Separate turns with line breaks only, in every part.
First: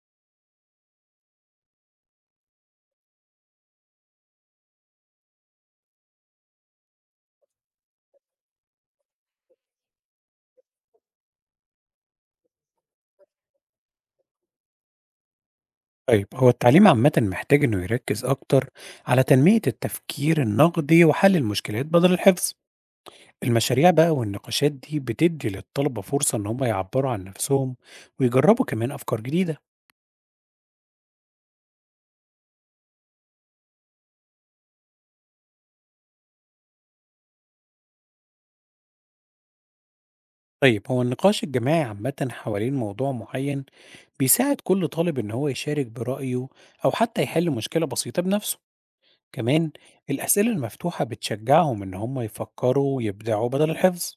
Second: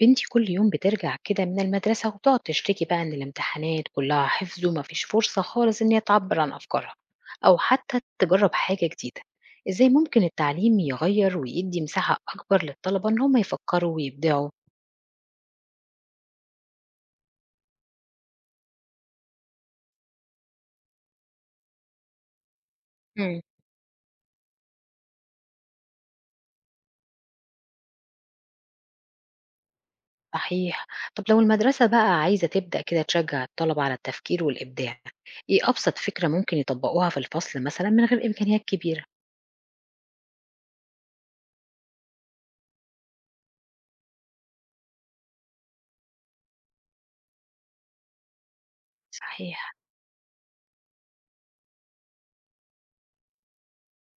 بنتي كل يوم بترجع كده من المدرسة وتقعد تشتكي بقى إن الامتحانات كلها حفظ ومفيش فرصة خالص إن هي تعبر عن أفكارها أو حتى تجرب حاجة جديدة. إزاي ممكن التعليم يغير ويدي مساحة أكبر للطلبة إن هم يفكروا ويبدعوا؟
طيب هو التعليم عامة محتاج إنه يركز أكتر على تنمية التفكير النقدي وحل المشكلات بدل الحفظ،
مم.
المشاريع بقى والنقاشات دي بتدي للطلبة فرصة إن هم يعبروا عن نفسهم ويجربوا كمان أفكار جديدة.
صحيح. طب لو المدرسة بقى عايزة تبدأ كده تشجع الطلبة على التفكير والإبداع، إيه أبسط فكرة ممكن يطبقوها في الفصل مثلا من غير إمكانيات كبيرة؟
طيب هو النقاش الجماعي عامة حوالين موضوع معين بيساعد كل طالب إن هو يشارك برأيه أو حتى يحل مشكلة بسيطة بنفسه. كمان
صحيح.
الأسئلة المفتوحة بتشجعهم إن هم يفكروا ويبدعوا بدل الحفظ.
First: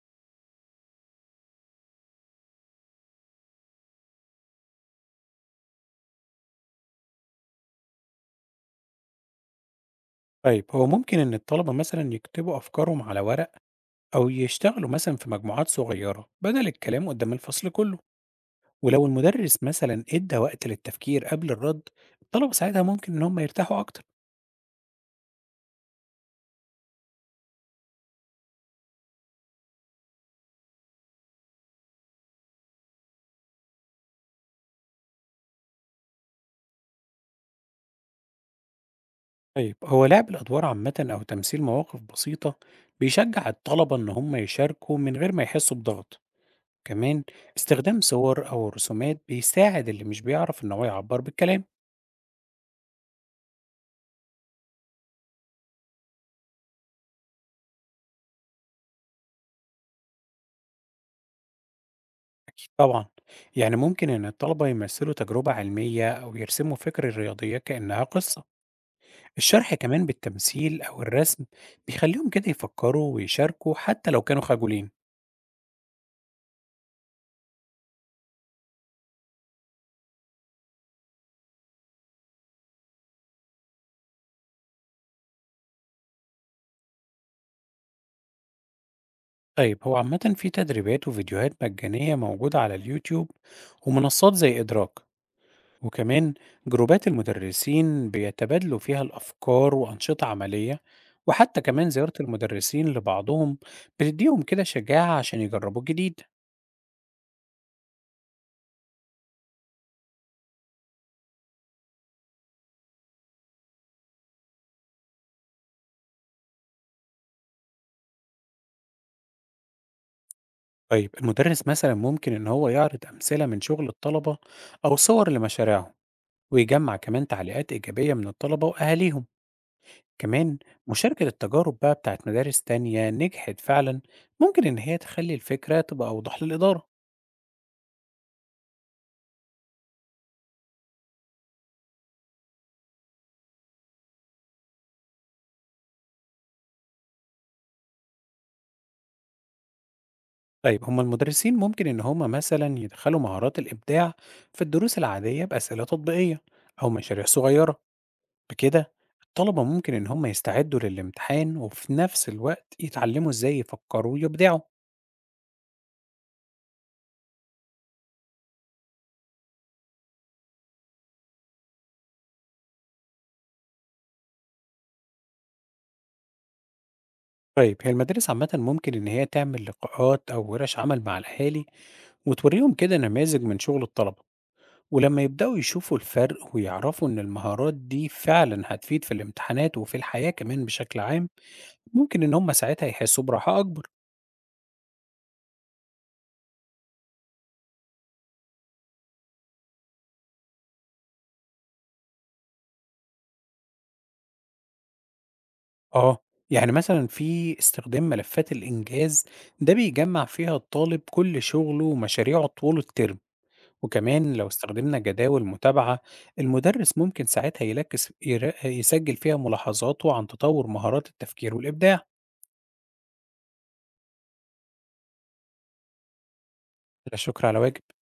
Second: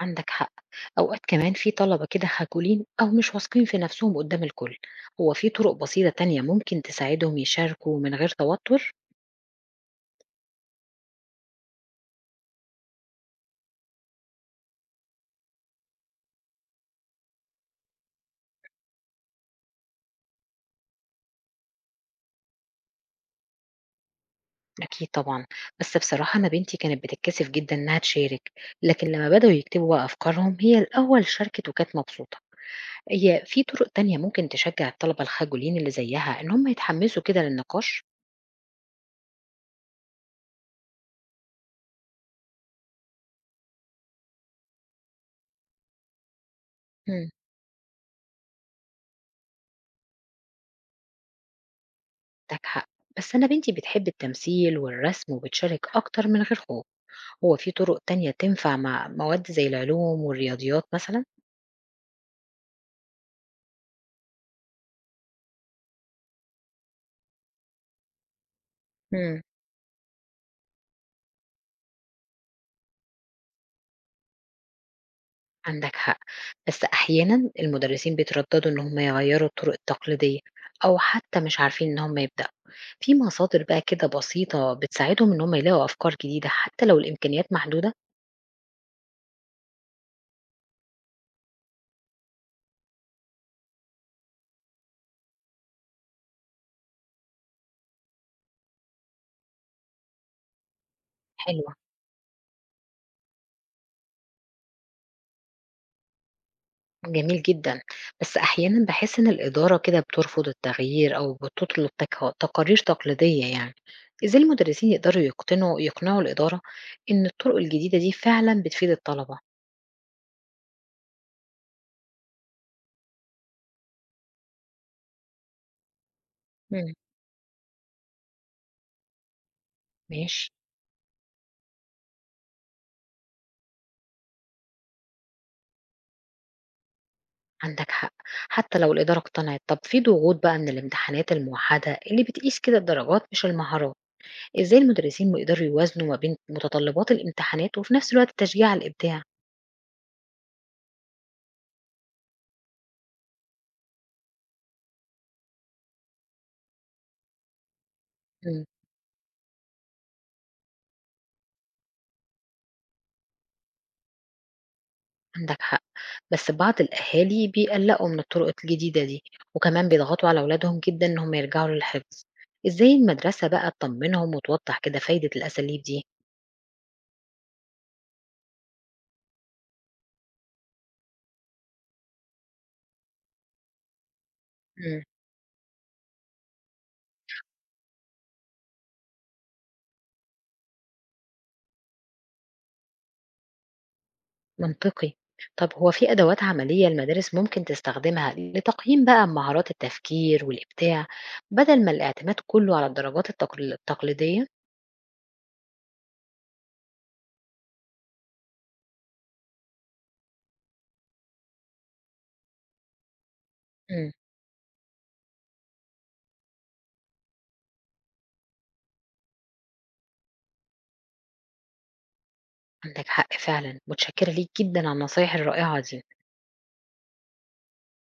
عندك حق. أوقات كمان في طلبة كده خجولين أو مش واثقين في نفسهم قدام الكل. هو في طرق بسيطة تانية ممكن تساعدهم يشاركوا من غير توتر؟
طيب هو ممكن إن الطلبة مثلا يكتبوا أفكارهم على ورق أو يشتغلوا مثلا في مجموعات صغيرة بدل الكلام قدام الفصل كله، ولو المدرس مثلا ادى وقت للتفكير قبل الرد الطلبة ساعتها ممكن إن هم يرتاحوا أكتر.
أكيد طبعا. بس بصراحة أنا بنتي كانت بتتكسف جدا إنها تشارك، لكن لما بدأوا يكتبوا بقى أفكارهم هي الأول شاركت وكانت مبسوطة. هي في طرق تانية ممكن تشجع الطلبة الخجولين اللي زيها إن هم يتحمسوا كده للنقاش؟
طيب هو لعب الأدوار عامة أو تمثيل مواقف بسيطة بيشجع الطلبة إن هم يشاركوا من غير ما يحسوا بضغط. كمان
مم،
استخدام صور أو رسومات بيساعد اللي مش بيعرف إن هو يعبر بالكلام.
عندك حق. بس أنا بنتي بتحب التمثيل والرسم وبتشارك أكتر من غير خوف. هو في طرق تانية تنفع مع مواد زي العلوم والرياضيات مثلًا؟
أكيد طبعا، يعني ممكن إن الطلبة يمثلوا تجربة علمية أو يرسموا فكر الرياضية كأنها قصة.
امم.
الشرح كمان بالتمثيل أو الرسم بيخليهم كده يفكروا ويشاركوا حتى لو كانوا خجولين.
عندك حق، بس أحيانًا المدرسين بيترددوا إن هم يغيّروا الطرق التقليدية أو حتى مش عارفين إن هم يبدأوا. في مصادر بقى كده بسيطة بتساعدهم إن هم يلاقوا أفكار جديدة حتى لو الإمكانيات محدودة؟
طيب هو عامة في تدريبات وفيديوهات مجانية موجودة على اليوتيوب ومنصات زي إدراك، وكمان جروبات المدرسين بيتبادلوا فيها الأفكار وأنشطة عملية، وحتى
حلوة.
كمان زيارة المدرسين لبعضهم بتديهم كده شجاعة عشان يجربوا الجديد.
جميل جدًا. بس أحيانًا باحس إن الإدارة كده بترفض التغيير أو بتطلب تقارير تقليدية يعني. إزاي المدرسين يقدروا يقنعوا الإدارة إن الطرق الجديدة دي فعلًا بتفيد الطلبة؟
طيب المدرس مثلا ممكن إن هو يعرض أمثلة من شغل الطلبة أو صور لمشاريعهم،
إمم،
ويجمع كمان تعليقات إيجابية من الطلبة وأهاليهم.
ماشي.
كمان مشاركة التجارب بقى بتاعت مدارس تانية نجحت فعلا ممكن إن هي تخلي الفكرة تبقى أوضح للإدارة.
عندك حق. حتى لو الإدارة اقتنعت، طب في ضغوط بقى من الامتحانات الموحدة اللي بتقيس كده الدرجات مش المهارات. إزاي المدرسين بيقدروا يوازنوا ما بين متطلبات الامتحانات وفي نفس الوقت تشجيع على الإبداع؟
طيب هما المدرسين ممكن إن هما مثلا يدخلوا مهارات الإبداع في الدروس العادية بأسئلة تطبيقية أو مشاريع صغيرة.
إمم،
بكده الطلبة ممكن إن هما يستعدوا للامتحان وفي نفس الوقت يتعلموا إزاي يفكروا ويبدعوا.
عندك حق. بس بعض الأهالي بيقلقوا من الطرق الجديدة دي، وكمان بيضغطوا على أولادهم جدًا إن هم يرجعوا للحفظ. إزاي المدرسة بقى تطمنهم وتوضح كده فايدة الأساليب دي؟
طيب هي المدارس عامة ممكن إن هي تعمل لقاءات أو ورش عمل مع الأهالي وتوريهم كده نماذج من شغل الطلبة،
إمم.
ولما يبدأوا يشوفوا الفرق ويعرفوا إن المهارات دي فعلا هتفيد في الامتحانات وفي الحياة كمان بشكل عام ممكن إن هم ساعتها يحسوا براحة أكبر.
منطقي. طب هو في أدوات عملية المدارس ممكن تستخدمها لتقييم بقى مهارات التفكير والإبداع بدل ما الاعتماد كله على الدرجات التقليدية؟
آه، يعني مثلا في استخدام ملفات الإنجاز، ده بيجمع فيها الطالب كل شغله ومشاريعه طول الترم.
امم.
وكمان لو استخدمنا جداول متابعة المدرس ممكن ساعتها يسجل فيها ملاحظاته عن تطور مهارات التفكير والإبداع.
عندك حق فعلا، متشكرة ليك جدا على النصايح الرائعة دي.
لا شكر على واجب.